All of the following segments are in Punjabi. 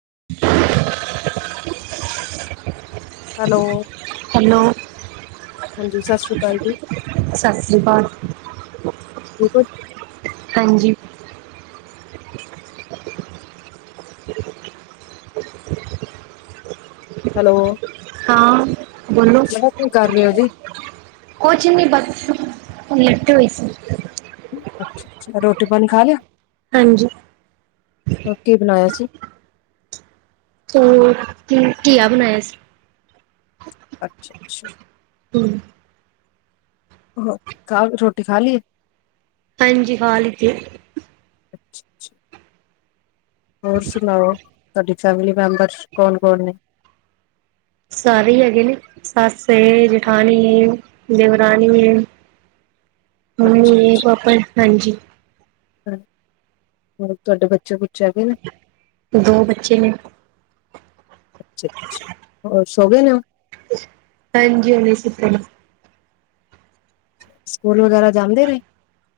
[inaudible] ਹੈਲੋ। ਹੈਲੋ! ਹਾਂਜੀ ਸਤਿ ਸ਼੍ਰੀ ਅਕਾਲ ਜੀ ਸਤਿ ਸ਼੍ਰੀ ਅਕਾਲ। ਠੀਕ ਹੋ ਜੀ? ਹਾਂਜੀ। [inaudible] ਹੈਲੋ। ਹਾਂ। ਬੋਲੋ, ਮੈਂ ਕਿਹਾ ਕੀ ਕਰ ਰਹੇ ਹੋ ਜੀ ਕੋਛ ਨਹੀਂ ਬੱਸ ਲੇਟੇ ਹੋਏ ਸੀ। ਅੱਛਾ, ਅੱਛਾ ਰੋਟੀ-ਪਾਣੀ ਖਾ ਲਿਆ? ਹਾਂਜੀ। ਹੋਰ, ਕੀ ਬਣਾਇਆ ਸੀ? ਚੋਲ ਕੀ ਘੀਆ ਬਣਾਇਆ ਸੀ। ਅੱਛਾ, ਅੱਛਾ। ਹੂੰ ਹੋਰ, ਰੋਟੀ ਖਾ ਲਈਏ? ਹਾਂਜੀ ਖਾਲੀ ਤੀ ਏ ਅੱਛਾ, ਅੱਛਾ। ਹੋਰ ਸੁਣਾਓ? ਤੁਹਾਡੀ ਫੈਮਿਲੀ ਮੈਂਬਰਸ ਕੌਣ-ਕੌਣ ਨੇ? ਸਾਰੇ ਹੀ ਹੈਗੇ ਨੇ। ਸੱਸ ਹੈ ਜੇਠਾਨੀ ਏ, ਦੇਵਰਾਨੀ ਏ। ਹਾਂ, ਇਹ ਪਾਪਾ, ਹਾਂਜੀ। ਹਾਂ, ਤੁਹਾਡੇ ਬੱਚੇ ਬੁਚੇ ਹੈਗੇ ਨੇ? ਦੋ ਬੱਚੇ ਨੇ। ਅੱਛਾ, ਅੱਛਾ, ਹੋਰ? ਸੋਗੇ ਨੇ ਓ? ਹਾਂਜੀ। ਹੂਨੇ ਈ ਸੁੱਤੇ ਨੇ। ਸਕੂਲ ਵਗੈਰਾ ਜਾੰਦੇ ਨੇ?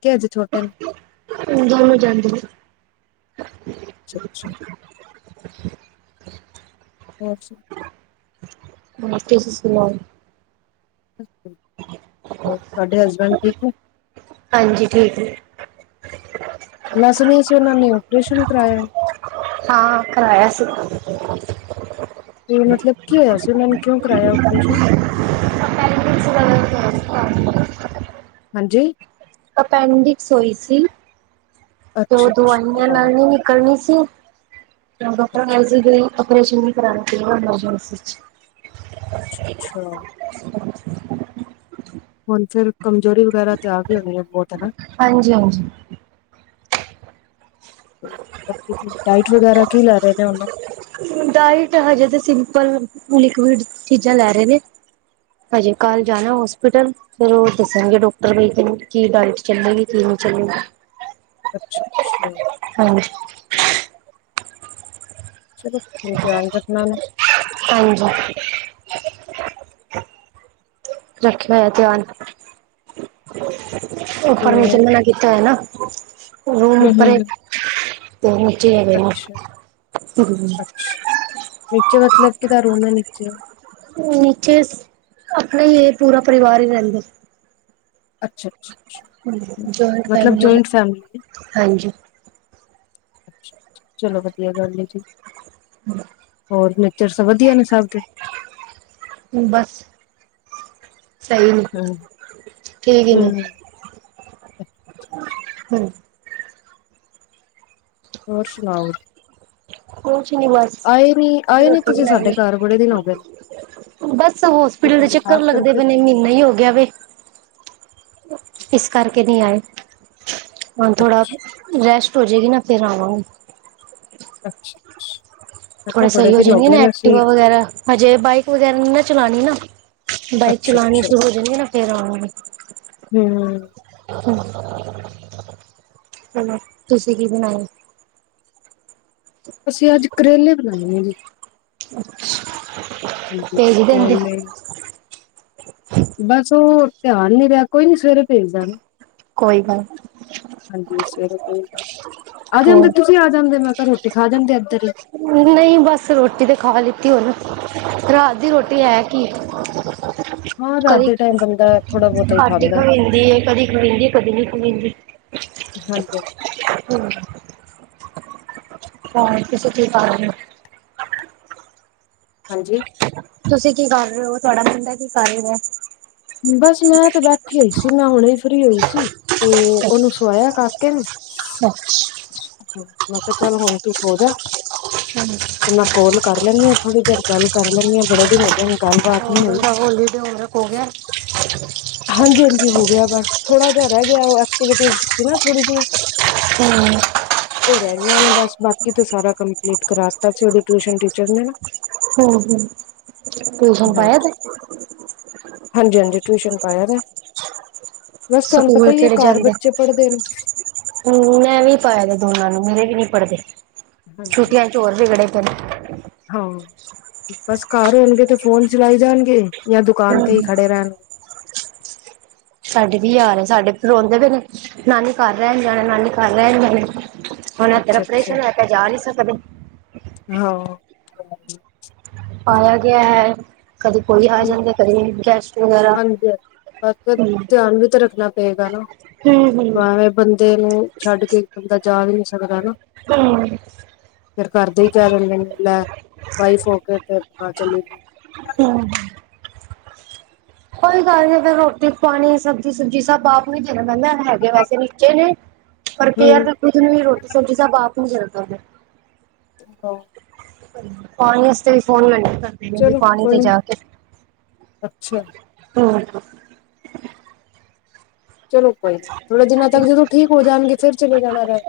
ਕਿ ਅਜੇ ਛੋਟੇ ਨੇ ਦੋਨੋ ਜਾਂਦੇ ਨੇ। ਅੱਛਾ ਅੱਛਾ [inaudible] ਅੱਛ ਸੁੱਖੇ ਦੀ ਕੁੜੀ ਤੁਹਾਡੇ ਹਸਬੈਂਡ ਠੀਕ ਹੈ ਹਾਂਜੀ ਠੀਕ ਹੈੀ ਲੱਸਣ ਸੀ ਉਹਨਾਂ ਨੇ ਓਪਰੇਸ਼ਨ ਕਰਵਾਾਇਆ ਹਾਂ ਕਰਵਾਇਆ ਸੀ [inaudible] ਤੇ ਮਤਲਬ ਕੀ ਹੋਇਆ ਸੀ ਉਹਨਾਂ ਨੂੰ ਕਿਉਂ ਕਰਾਇਆ ਓਪਰੇਸ਼ਨ ਹਮ ਹਾਂਜੀ ਅਪੈਂਡਿਕਸ ਹੋਈ ਸੀ ਉਹ ਅੱਛਾ ਅੱਛਾ ਦਵਾਈਆਂ ਅੱਛਾ ਨਾਲ ਨਹੀਂੀ ਨਿਕਲਣੀ ਸੀ ਕੀ ਅੱਛਾ [inaudible] [inaudible] ਅੱਛ ਅੱਛਾ [inaudible] ਕਮਜ਼ੋਰੀ ਵਗੈਰਾ ਤਿਆ ਵੀ ਹੋਣੀ ਹੈ ਬਹੁਤ ਹਨਾ ਹਾਂਜੀ ਹਾਂਜੀ ਡਾਈਟ ਵਗੈਰਾ ਕੀ ਲੈ ਰਹੇ ਨੇ ਉਹਨੂੰ ਡਾਇਟ ਹਜੇ ਤੇ ਸਿੰਪਲ ਲਿਕਡ ਚੀਜ਼ਾਂ ਲੈ ਰਹੇ ਨੇ ਹਜੇ ਕੱਲ ਜਾਣਾ ਹੋਸਪਿਟਲ ਫਿਰ ਉਹ ਦੱਸਣਗੇ ਡਾਕਟਰ ਬ ਕੀ ਡਾਇਟ ਚੱਲੇਗੀ ਕੀ ਨਹੀਂ ਚੱਲਗੀ ਅੱਛਾ ਅੱਛਾ ਹਾਂ ਚਲੋਣ ਧਿਆਨ ਰੱਖਣਾ ਨਾ ਹਾਂਜੀ ਰੱਖਿਆ ਹੋਇਆ ਧਿਆਨ ਉਹ ਤੇ ਪਰਰਮ ਜਮ ਨਾ ਕੀਤਾ ਹੋਇਆ ਨਾ ਕੁ ਹਮ ਹਮ ਉਹ ਮੁੱਚਣਾ ਹ ਅੱਛਾ ਨ ਮਤਲਬ ਕਿਦਾ ਰੋਣਾ ਨਚੇ ਨੀਚੇ ਆਪਣਾ ਹੀ ਇਹ ਪੂਰਾ ਪਰਿਵਾਰ ਹੀ ਰਹਿੰਦਾ ਅੱਛਾ ਜੁਆਇੰਟ ਮਤਲਬ ਫੈਮਲੀ ਜੁਇੰਟ ਫੈਮਲੀ ਹਾਂਜੀ ਚਲੋ ਵਧੀਆ ਕਰਦੀ ਜ ਮਲ ਹੋਰ ਨੇਚਰ ਸ ਵਧੀਆ ਨੇ ਸਭ ਦੇ ਬਸ ਸਹੀ ਨੇ। ਹਮ ਠੀਕ ਹੀ ਨੇ। ਹਮ ਹੂੰ ਹੋਰ, ਸੁਣਾਓ? ਹੋ ਬਸ ਆਏ ਨੀ ਆਏ ਨੀ ਰੋਟੀ ਤੁਸੀਂ ਸਾਡੇ ਬਨਾਈ ਘਰ ਬੜੇ ਦਿਨ ਹੋ ਗਏ ਨੇ ਬਸ। ਹੌਸਪੀਟਲ ਦੇ ਤੁਹਾਨੂੰ ਚੱਕਰ ਯਾਦ ਲੱਗਦੇ ਕਰਦੇ ਪਏ ਨੇ, ਮਹੀਨਾ ਹੀ ਹੋਗ ਵੇ ਇਸ ਕਰਕੇ ਨਹੀਂ ਆਏ। [inaudible] ਹਾਂ, ਥੋੜਾ ਰੈਸਟ ਹੋ ਜਾਏਗੀ ਨਾ, ਫੇਰ ਆਵਾਂਗੇ। ਅੱਛਾ। ਅਛ ਥੋੜੇ ਸਹੀ ਹੋ ਜਾਣਗੇ, ਨਾ ਐਕਟੀਵਾ ਵਗੈਰਾ, ਹਜੇ ਬਾਈਕ ਵਗੈਰਾ ਨੀ ਨਾ ਚਲਾਣੀ ਨਾ ਬਾਈਕ ਅੱਛਾ ਚਲਾਣੀ ਅੱਛਾ ਸ਼ੁਰੂ ਹੋ ਜਾਂਣਦੀ ਨਾ, ਫੇਰ ਆਵਾਂਗੇ। ਹੂੰ ਚਲੋ, ਤੁਸੀਂ ਕੀ ਬਣਾਈ? ਅਸੀਂ ਅੱਜ, ਕਰੇਲੇ ਬਣਾਏ ਨੇ ਜੀ। ਅੱਛ ਹਾਂਜੀ, ਕਰੇਲੇ। ਬੱਸ। ਉਹ, ਧਿਆਨ ਨੀ ਰਿਹਾ, ਕੋਈ ਨੀ ਸਵੇਰੇ ਭੇਜ ਦਿਆਂਗੇ। ਕੋਈ ਗੱਲ ਹਾਂਜੀ। ਸਵੇਰੇ ਤੇ ਆ ਜਾਂਦੇ, ਹੋਰ ਤੁਸੀਂ ਆ ਜਾਂਦੇ ਮੈਂ ਘਰ ਖਾ ਜਾਂਦੇ ਇੱਧਰ ਹੀ ਨਹੀਂ ਬੱਸ ਰੋਟੀ ਤੇ ਖਾ ਲਿੱਤੀ, ਉਹਨ ਰਾਤ ਦੀ ਰੋਟੀ ਹੀ ਹੈ ਕੀ ਹਾਂ ਰਾਤ ਕਦੀ ਦੇ ਟਾਈਮ ਬੰਦਾ ਥੋੜਾ ਬਹੁਤਾ ਹੀ ਘੱਟ ਖਾਂਦਾ ਹੈ। ਖਾਇਦੀ ਏ, ਕਦੀ ਖਾਹੂੰਦੀ ਕਦੀ ਨਹੀ ਖਾਦੀ [inaudible] ਹੂੰ ਹਾਂ, ਤੁਸੀਂ ਕੀ ਕਰ ਰੇ, ਓਂ? ਹਾਂਜੀ। ਤੁਸੀਂ ਕੀ ਕਰ ਰਹੇ ਹੋ, ਤੁਹਾਡਾ ਮੁੰਡ ਕੀ ਕਰ ਰਿਹਾ? ਬਸ ਮੈਂ ਤੇ, ਬੈਠੀ ਹੋਈ ਸੀ, ਮੈਂ ਹੁਣੇ ਫ੍ਰੀ ਹੋਈ ਸੀ, ਤੇ ਉਹਨੂੰ ਸਵਾਇਆ ਕਾਕੇ ਨੂੰ। ਮੈਂ, ਕਿਹਾ ਚਲ ਹੁਣ ਤੂੰ ਸੋਜਾ। ਤੇ, ਮੈਂ ਕੌਲ ਕਰ ਲੈਨੀ ਆ, ਥੋੜ੍ਹੀ ਦੇਰ ਗੱਲ ਕਰਲੇਨੀਆਂ ਬੜੇ ਦਿਨ ਹੋ ਗਏ ਨੇ ਗੱਲਬਾਤ ਹੋਰ, ਓਦਾ ਹੋਲੀਡੇ ਹੋਮਵਰਕ ਹੋ ਗਿਆ? ਹਾਂਜੀ- ਹਾਂਜੀ ਹੋ ਗਿਆ, ਬਸ ਥੋੜਾ ਜਹਾ ਰਹਿ ਗਿਆ ਹੋ- ਕ ਨਾ ਥੋੜੀ ਜਿਹੀਆਂ ਹਮ ਉਹ ਰਹਿ ਗਈਆਂ ਨੇ ਬਸ ਬਾਕੀ ਤੇ ਸਾਰਾ ਕੰਪਲੀਟ ਕਰਾ ਦਿੱਤਾ ਸੀੇ ਟਿਊਸ਼ਨ ਟੀਚਰ ਨੇ ਨਾ। ਹੂੰ ਹੂੰ ਟਿਊਸ਼ਨ ਪਾਇਆ ਦਾ ਹੇ। ਹਾਂਜੀ ਹਾਂਜੀ ਟਿਊਸ਼ਨ ਪਾਇਆ ਦਾ ਹੈ। ਬਸ ਤੁਹਾਨੂੰ ਪਤਾ ਸਕੂਲ ਹੀ ਕਿੜੇ ਘਰ ਜਾਂਦੇ ਨੇ, ਬੱਚੇ ਪੜ੍ਹਦੇ ਨੇ ਮੈਂ ਵੀ ਪਾਇਆ ਦਾ ਦੋਨਾਂ ਨੂੰ ਮੇਰੇ ਵੀ ਨੀ ਪੜ੍ਹਦੇ ਹਾਂਜੀ ਛੁੱਟੀਆਂ ਚ ਹੋਰ ਵੀਗੜੇ ਧਨਵਾਦ [unintelligible] ਹਾਂ ਬਸ ਘਰ ਹੋਣਗੇ ਤੇ ਫੋਨ ਚਲਾਈ ਜਾਣਗੇ, ਯਾਂ ਦੁਕਾਨ ਤੇ ਹੀ ਹਮ ਖੜੇ ਰਹਿਣ। ਸਾਡੇ ਵੀ ਇਹੀ ਹਾਲ ਹੈ, ਸਾਡੇ ਰੋਂਦੇ ਪਏ ਨੇ ਨਾਨੀ ਘਰ ਰਹਿਣ ਜਾਣਾ, ਨਾਨੀ ਘਰ ਰਹਿਣ ਜਾਣਾ ਹੈ। ਹੁਣ ਇਧਰ ਅੱਛਾ-ਅੱਛਾ ਔਪ੍ਰੇਸ਼ਨ ਹੋਇਆ ਪਿਆ ਜਾ ਨਹੀਂ ਸਕਦੇ। ਹ [inaudible] ਆਇਆ ਗਿਆ ਹੈ। ਕਦੇ ਕੋਈ ਆ ਹਾਂਜੀ ਜਾਂਦੇ ਕਦੇ ਗੈਸਟ ਵਗੈਰਾ ਹਾਂਜੀ ਬਸ ਫਿਰ ਹੂੰ ਧਿਆਨ ਵੀ ਤਾਂ ਰੱਖਣਾ ਪਏਗਾ ਨਾ, ਹੂੰ ਹੂੰ ਏਵੇਂ ਬੰਦੇ ਨੂੰ ਛੱਡ ਕੇ ਬੰਦਾ ਜਾ ਵੀ ਨੀ ਸਕਦਾ ਨਾ। ਹੂੰ ਫਿਰ ਕਰਦੇ ਹੀ ਕਹਿ ਦਿੰਦੇ ਨੇ ਲੈ ਵਾਈਫ ਹੋ ਕੇ ਤੇ ਘਰ ਚੱਲੀ ਗਈ। ਕੋਈ ਗੱਲ ਨੀ ਫਿਰ ਰੋਟੀ, ਪਾਣੀ, ਸਬਜ਼ੀ ਸੁਬਜੀ ਸਭ ਆਪ ਨੂੰ ਦੇਣਾ ਪੈਂਦਾ। ਹੈਗੇ ਵੈਸੇ ਨੀਚੇ ਨੇ ਪਰ ਕੇਅਰ ਵੀ ਹੂੰ, ਖੂਦ ਨੂੰ ਵੀ ਰੋਟੀ ਸਬਜ਼ੀ ਸਬ ਆਪ ਕਰਦਾ [unintelligible] [unintelligible] ਪਾਣੀ ਵਸਤੇ ਵੀ ਫੋਨ ਲ ਕਰਦੇ ਨੇ ਵੀ ਚਲੋ ਪਾਣੀ ਕੋਈ ਦੇ ਨੀ ਜਾ ਆਕੇ ਅੱਛਾ ਹੂੰ ਚਲੋ ਕੋਈ ਨੀ ਥੋੜੇ ਦਿਨਾਂ ਤੱਕ ਜਦੋਂ ਠੀਕ ਹੋ ਜਾਣਗੇ ਫਿਰ ਚਲੇ ਜਾਣਾ ਰਹਿਣ।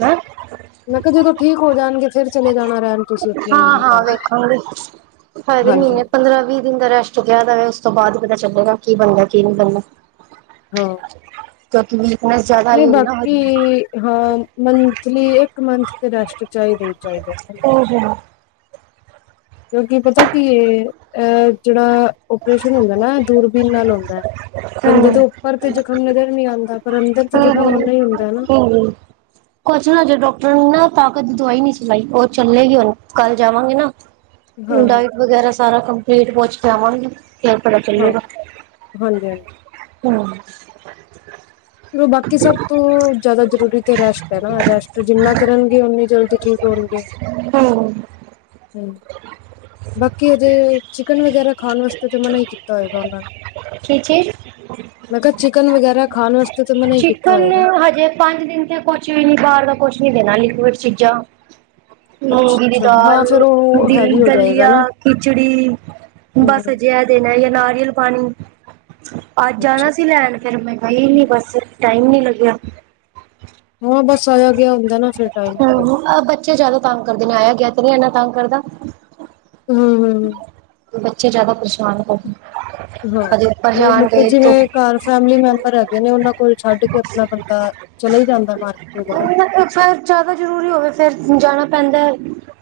ਹਮ [unintelligible] ਮੈਂ ਜਦੋਂ ਠੀਕ ਹੋ ਜਾਣਗੇ ਫਿਰ ਚਲੇ ਜਾਣਾ ਰਹਿਣ। ਤੁਸੀਂ ਆਪਣੀ ਹਾਂ ਮੰਮੀ ਹਾਂ ਘਰ ਵੇਖਾਂਗੇ ਹੋਏ ਤੇ ਹਾਂਜੀ ਮਹੀਨੇ ਪੰਦਰਾਂ ਵੀਹ ਦਿਨ ਦਾ ਰੈਸਟ ਕਿਹਾ ਦਾ ਵੇ ਉਸ ਤੋਂ ਬਾਅਦ ਪਤਾ ਚੱਲੇਗਾ ਕੀ ਬਣਦਾ ਕੀ ਨਹੀਂ ਬਣਨਾ। ਹਾਂ ਚਤ [unintelligible] ਨਹੀਂ ਬਾਕੀ ਹਾਂ ਮੰਥਲੀ ਇੱਕ ਮੰਥ ਤੇ ਰੈਸਟ ਚਾਹੀਦਾ ਹੀ। ਚਾਹੀਦਾ ਹੂੰ ਕਿਉਂਕਿ ਪਤਾ ਕੀ ਅਹ ਜਿਹੜਾ ਓਪਰੇਸ਼ਨ ਹੁੰਦਾ ਨਾ ਦੂਰਬੀਨ ਨਾਲ ਹੁੰਦਾ। ਬੰਦੇ ਹੂੰ ਦੇ ਉੱਪਰ ਤੇ ਜਖ਼ਮ ਨਜ਼ਰ ਨਹੀਂ ਆਂਦੇ। ਤਾਂ ਪਰ ਤੇ ਹਮ, ਜ਼ਖ਼ਮ ਓਨਾ ਹੀ ਹਮ, ਹੁੰਦਾ ਹੈ ਨਾ ਹਮ ਕੁਛ ਅਜੇ ਡਾਕਟਰ ਨਾ ਤਾਕਤ ਦਵਾਈ ਨੀ ਸੀ ਲਾਈ ਉਹ ਚੱਲੇਗੀ ਹੁਣ ਕੱਲ ਜਾਵਾਂਗੇ ਨਾ। ਹਾਂ-ਹਾਂ, ਡਾਇਟ ਵਗੈਰਾ ਸਾਰਾ ਕੰਮ ਫੇਡ ਵੋਚ ਪਵਾਂ ਕਿ ਪਤਾ ਹਾਂ ਚੱਲੇਗਾ, ਹਾਂਜੀ-ਹਾਂਜੀ। ਹਮ ਚਲੋ ਬਾਕੀ ਸਭ ਤੋਂ ਜ਼ਿਆਦਾ ਜ਼ਰੂਰੀ, ਰੈਸ਼ਟ ਹੈ ਨਾ ਰੈਸ਼ਟ ਜਿੰਨਾ ਕਰਨਗੇ ਉਨੀ ਜਲਦੀ ਠੀਕ ਹੋਣਗੇ। ਹਮ ਹਮ ਬਾਕੀ ਉਹਦੇ ਚਿਕਨ ਵਗੈਰਾ ਖਾਣ ਵਾਸਤੇ ਤਾਂ ਮਨਾ ਹੀ ਕੀਤਾ ਹੋਏਗਾ ਉਹਨਾਂ ਨੇ ਕੀ ਚੀਜ਼ ਮੈਂ ਕਿਹਾ ਚਿਕਨ ਵਗੈਰਾ ਖਾਣ ਵਾਸਤੇ ਤਾਂ ਮਨਾ ਹੀ ਕੀਤਾ ਚਿਕਨ ਹੋਏਗਾ। ਹਜੇ ਪੰਜ ਦਿਨ ਤੇ ਕੁਛ ਵੀ ਨੀ ਬਾਹਰ ਦਾ ਕੁਛ ਨੀ ਦੇਣਾ ਨੀ ਚੀਜ਼ਾ ਮੂੰਗੀ ਦੀ ਅੱਛਾ-ਅੱਛਾ ਹਾਂ ਦਾਲ, ਫੇਰ ਉਹ ਹੈਵੀ ਹੋ ਜਾਏਗਾ ਦਲੀਆ, ਨਾ ਖਿਚੜੀ, ਬਸ ਹੂੰ ਅਜਿਹਾ ਦੇਣਾ ਜਾਂ ਨਾਰੀਅਲ ਪਾਣੀ। ਅੱਜ ਜਾਣਾ ਅੱਛਾ। ਸੀ ਲੈਣ ਫਿਰ ਮੈਂ ਕਹੀ ਨੀ ਬਸ ਟਾਈਮ ਨੀ ਲੱਗਿਆ। ਹਾਂ ਬੱਸ ਆਇਆ ਗਿਆ ਹੁੰਦਾ ਨਾ ਫਿਰ ਟਾਈਮ ਨੀ ਲੱਗਦਾ ਹਮ ਬੱਚੇ ਜ਼ਿਆਦਾ ਤੰਗ ਕਰਦੇ ਨੇ ਆਇਆ ਗਿਆ ਤੇ ਨਹੀਂ ਇਨਾ ਤੰਗ ਕਰਦਾ। ਹਮ, ਹਮ, ਹਮ ਬੱਚੇ ਜ਼ਿਆਦਾ ਖੁਸ਼ ਹਾਂ ਤੇ ਜਾਣਗੇ ਤ ਜਿਵੇਂ ਘਰ ਫੈਮਲੀ ਮੈਂਬਰ ਹੈਗੇ ਨੇ ਉਹਨਾਂ ਕੋਲ ਛੱਡ ਕੇ ਆਪਣਾ ਬੰਦਾ ਚਲਾ ਹੀ ਜਾਂਦਾ ਮਾਰਕੀਟ ਵਗੈਰਾ ਫਿਰ ਜ਼ਿਆਦਾ ਜ਼ਰੂਰੀ ਹੋਵੇ ਫਿਰ ਜਾਣਾ ਪੈਂਦਾ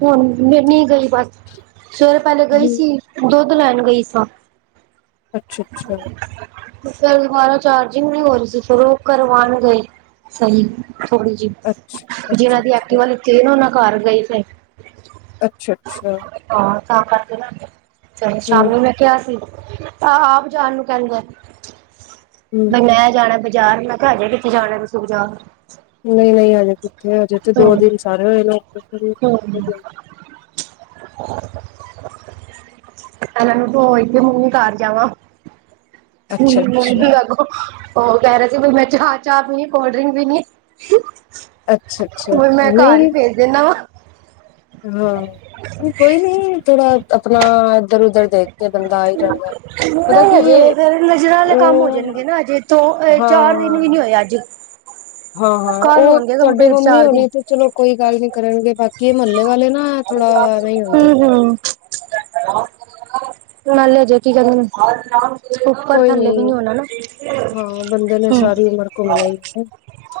ਹੁ ਮਿੰਨੀ ਗਈ ਬਸ ਸ ਪਹਿਲੇ ਗਈ ਸੀ ਦੋ ਲੈ ਗਈ ਸਾ ਅੱਛਾ! ਅੱਛਾ ਫਿਰ ਦੁਬਾਰਾ ਚਾਰਜਿੰਗ ਨਹੀਂ ਹੋ ਰਹੀ ਸੀ ਫਿਰ ਉਹ ਕਰਵਾਉਣ ਗਏ ਸਹੀ। ਥੋੜੀ ਜਿਹੀ ਜਿੰਨਾ ਦੀ ਅੱਛਾ-ਅੱਛਾ-ਅੱਛਾ। ਐਕਟਿੰਗ ਲੀਤੀ ਉਹਨਾਂ ਘਰ ਗਈ ਤੇ ਅੱਛਾ- ਅੱਛਾ ਤਾਂ ਕਰਕੇ ਨਾ ਚਲੋ ਹੂੰ ਸ਼ਾਮੀ ਮੈਂ ਕਿਹਾ ਸੀ। ਆਹ ਆਪ ਜਾਣ ਨੂੰ ਕਹਿੰਦੈ ਹੂੰ ਬਨਆ ਜਾਣਾ [unintelligible] ਯਾਰ ਮੈਂ ਕਿਹਾ ਹਜੇ ਕਿੱਥੇ ਜਾਣੇ ਤੁਸੀ ਬਜਾਰ ਨਹੀਂ-ਨਹੀਂ ਹਜੇ ਕਿੱਥੇ ਹਜੇ ਤੇ ਦੋ ਹੂੰ ਦਿਨ ਸਾਰੇ ਹੋਏ ਨੇ। ਨੂੰ ਹੂੰ [inaudible] [inaudible] ਐਨਾ ਨੂੰ ਧੋਏ ਤੇ ਮੂੰਹ ਕਰ ਜਾਵਾਂ। ਹੰਮ ਅੱਛਾ ਅੱਛਾ ਨ ਲਗੋ- [unintelligible] ਉਹ ਕਹਿ ਰਹੇ ਸੀ ਮੈਂ ਚਾਹ- ਚਾਹ ਵੀ ਕੋਲਡ ਡ੍ਰਿੰਕ ਵੀ ਨਹੀਂ ਅੱਛਾ [inaudible] ਅੱਛਾ ਹੋ ਮੈਂ ਘਰ ਹੀ ਨਹੀਂ ਭੇਜ ਦੇਨਾ ਵ ਹਾਂ ਕੋਈ ਨੀ ਥੋੜਾ ਆਪਣਾ ਇੱਧਰ-ਉਧਰ ਦੇਖ ਕੇ ਬੰਦਾ ਆਈ ਜਾਂਦਾ ਪਤਾ ਨਹੀਂ ਕੀ ਹਜੇ ਨਜ਼ਰਾਂ ਵਾਲੇ ਕੰਮ ਹੋ ਉਹ ਜਾਣਗੇ ਨਾ ਅਜੇ ਦੋ ਚਾਰ ਦਿਨ ਵੀ ਨੀ ਹੋਏ ਅੱਜ ਹਾਂ-ਹਾਂ ਕੱਲ ਉਹ ਹੋਣਗੇ ਤੁਹਾਡੇ ਕੰਪਲੀਟ ਮੰਮੀ ਚਾਰ ਦਿਨ। ਹੋਣੀ ਤੇ ਚਲੋ ਕੋਈ ਗੱਲ ਨੀ ਕਰਨਗੇ ਬਾਕੀ ਮੁਹੱਲੇ ਵਾਲੇ ਨੂੰ ਹੂੰ-ਹੂੰ [inaudible] ਨਾਲੇ ਅਜੇ [unintelligible] ਕੋਈ ਨੀ ਹਾਂ ਬੰਦੇ ਨੇ ਹੂੰ, ਸਾਰੀ ਉਮਰ ਘੁੰਮ ਲਈ ਹੈ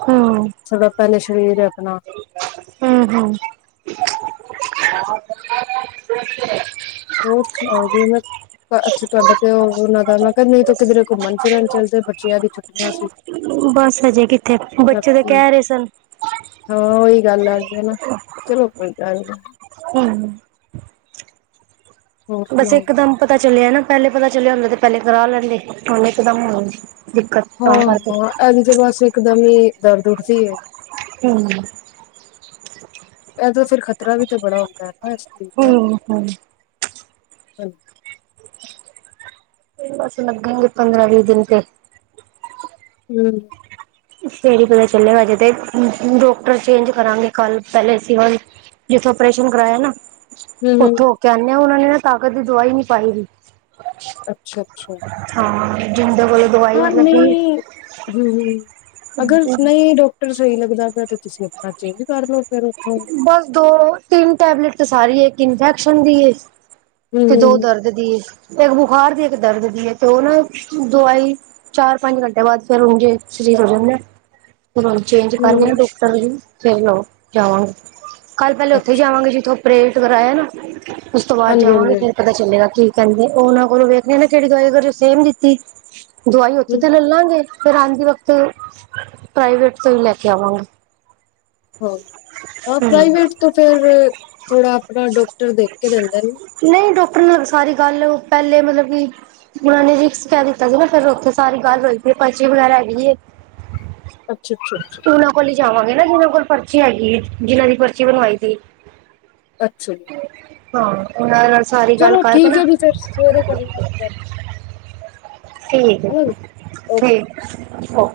ਹੂੰ, ਸਾਡਾ ਪਹਿਲੇ ਸਰੀਰ ਹੈ। ਹੂੰ-ਹੂੰ [inaudible] [inaudible] ਹੋਰ ਸੁਣਾਓ ਜੀ ਮੈਂ ਅੱਛਾ ਤੁਹਾਡਾ ਤੇ ਉਹਨਾਂ ਦਾ ਮੈਂ ਕਿਹਾ ਨਹੀਂ ਤੂੰ ਕਿਧਰੇ ਘੁੰਮਣ ਫਿਰਨ ਚਲਦੇ ਬੱਚਿਆਂ ਦੀ ਛੁੱਟੀਆਂ ਸੀ ਬਸ ਹਜੇ ਕਿੱਥੇ ਬੱਚੇ ਤੇ ਬਾਕੀ ਕਹਿ ਰਹੇ ਸਨ ਹਾਂ ਉਹੀ ਗੱਲ ਆ ਹੈ ਨਾ ਚਲੋ ਕੋਈ ਗੱਲ ਨੀ। [inaudible] ਹੋਰ ਬਸ ਸੁਣਾਓ। ਇੱਕ ਦਮ ਪਤਾ ਚੱਲਿਆ ਨਾ। ਪਹਿਲੇ ਪਤਾ ਚੱਲਿਆ ਹੁੰਦਾ ਤੇ ਪਹਿਲੇ ਕਰਾ ਲੈਂਦੇ ਹੁਣ ਇੱਕਦਮ ਹੋ। ਹਾਂ-ਹਾਂ ਹਾਂਜੀ ਬਸ ਇੱਕਦਮ ਹੀ ਦਰਦ ਉ [inaudible] ਹੂੰ, ਇਹਦਾ ਫਿਰ ਖ਼ਤਰਾ ਵੀ ਤਾਂ ਬੜਾ ਆਉਂਦਾ ਹੈ ਨਾ ਇਸ ਚੀਜ਼ ਦਾ ਹੂੰ, ਹੂੰ। ਹਾਂ ਬਸ ਲੱਗਣਗੇ ਪੰਦਰਾਂ ਵੀ ਦਿਨ ਤੇ ਹੰਮ ਫਰ ਪਤਾ ਚੱਲੇਗਾਜੇ ਤੇ ਡਾਕਟਰ ਚੇਂਜ ਕਰਾਂਗੇ ਕੱਲ ਪਹਿਲੇ ਜਿਥੋਂ ਓਰੇਸ਼ਨ ਕਰਾਇਆ ਨਾ ਹੂੰ ਉੱਥੋਂ ਹੋ ਹੂੰ ਕੇ ਆਣੇ ਹਾਂ ਉਹਨਾਂ ਨੇ ਨਾ। ਤਾਕਤ ਦੀ ਦਵਾਈ ਨਹੀਂ ਪਾਈ ਦੀ। ਅੱਛਾ ਅੱਛਾ। ਐਥੋਂ। ਹਾਂ ਨਹੀਂ ਹੂੰ ਹੂੰ। ਅਗਰ ਨਹੀਂ ਡਾਕਟਰ ਸਹੀ ਲੱਗਦਾ। ਫੇਰ ਤੇ ਤੁਸੀ ਆਪਣਾ ਚੇਜ ਕਰ ਲਓ। ਫਿਰ ਉੱਥੋਂ ਬੱਸ ਦੋ। ਤਿੰਨ ਟੈਬਲੇਟ ਸਾਰੀ ਹੈ ਇੱਕ ਇੰਫੈਕਸ਼ਨ ਦੀ। ਹੂੰ ਤੇ ਦੋ ਹੂੰ ਦਰਦ ਦੀ ਏ। ਫੇਰ ਇੱਕ ਬੁਖਾਰ ਦੀ ਇੱਕ ਦਰਦ ਦੀ ਹੈ ਤੇ ਉਹ ਨਾ ਦਵਾਈ ਚਾਰ ਪੰਜ ਘੰਟੇ ਬਾਅਦ ਫਿਰ ਉਹ ਸਰੀਰ ਹੋ ਜਾਂਦਾ ਹੈ। ਫੇਰ ਹੁਣ ਚੇਂਜ ਕਰ ਗਿਆ ਹੂੰ ਡਾਕਟਰ ਵੀ। ਫੇਰ ਨਾ ਉਹ। ਕਿਉਂ। ਕੱਲ ਪਹਿਲੇ ਉੱਥੇ ਅੱਛਾ ਜਾਵਾਂਗੇ ਜਿੱਥੋਂ। ਅਪ੍ਰੇਟ ਕਰਾਇਆ ਨਾ। ਉਸ ਤੋਂ ਬਾਅਦ ਹਾਂਜੀ ਹਾਂਜੀ ਜਾਵਾਂਗੇ ਫੇਰ ਹਾਂਜੀ ਪਤਾ ਚੱਲੇਗਾ ਕੀ। ਕਹਿੰਦੇ ਉਹਨਾਂ ਕੋਲੋਂ ਵੇਖਣੇ ਕਿਹੜੀ ਦਵਾਈ ਉਹਨਾਂ ਚੋਂ ਸੇਮ ਦਿੱਤੀ। ਦਵਾਈ ਉੱਥੋਂ ਤੇ ਲੈਲਾਂਗੇ। ਫਿਰ ਆਉਂਦੀ ਵਕਤ ਪ੍ਰਾਈਵੇਟ ਤੋਂ ਹੀ ਲੈ ਕੇ ਆਵਾਂਗਾ। ਹਾਂ ਹਾਂ ਪ੍ਰਾਈਵੇਟ ਤੋਂ ਫੇਰ ਥੋੜਾ ਆਪਣਾ ਡਾਕਟਰ ਦੇਖ ਕੇ ਦਿੰਦੇ ਨੇ। ਨਹੀਂ ਡਾਕਟਰ ਨਾਲ ਸਾਰੀ ਗੱਲ ਪਹਿਲੇ ਮਤਲਬ ਕਿ ਉਹਨਾਂ ਨੇ ਰਿਕਸ ਕਹਿ ਦਿੱਤਾ ਸੀ ਨਾ ਫਿਰ ਉੱਥੇ ਸਾਰੀ ਗੱਲ ਹੋਈ ਪਈ ਹੈ ਪਚਰੀ ਵਗੈਰਾ ਹੈਗੀ ਹੈ। ਅੱਛਾ ਅੱਛਾ ਅੱਛਾ। ਜਾਵਾਂਗੇ ਨਾ ਜਿਹਨਾਂ ਕੋਲ ਪਰਚੀ। ਪਰਚੀ ਹੈਗੀ ਜਿਨ੍ਹਾਂ ਦੀ ਪਰਚੀ ਬਣਵਾਈ ਸੀ। ਅੱਛਾ ਜੀ। ਹਾਂ ਉਹ ਦੇ ਨਾਲ। ਸਾਰੀ ਗੱਲ ਚਲੋ ਕਰਕੇ ਠੀਕ ਨਾ ਹੈ ਜੀ ਫਿਰ ਸਵੇਰੇ ਕਰ ਲਾਂਗੇ ਗੱਲ। ਠੀਕ ਹੈਨਾ ਜੀ ਹੈ ਓ ਠੀਕ ਹੈ। ੳਹੂ।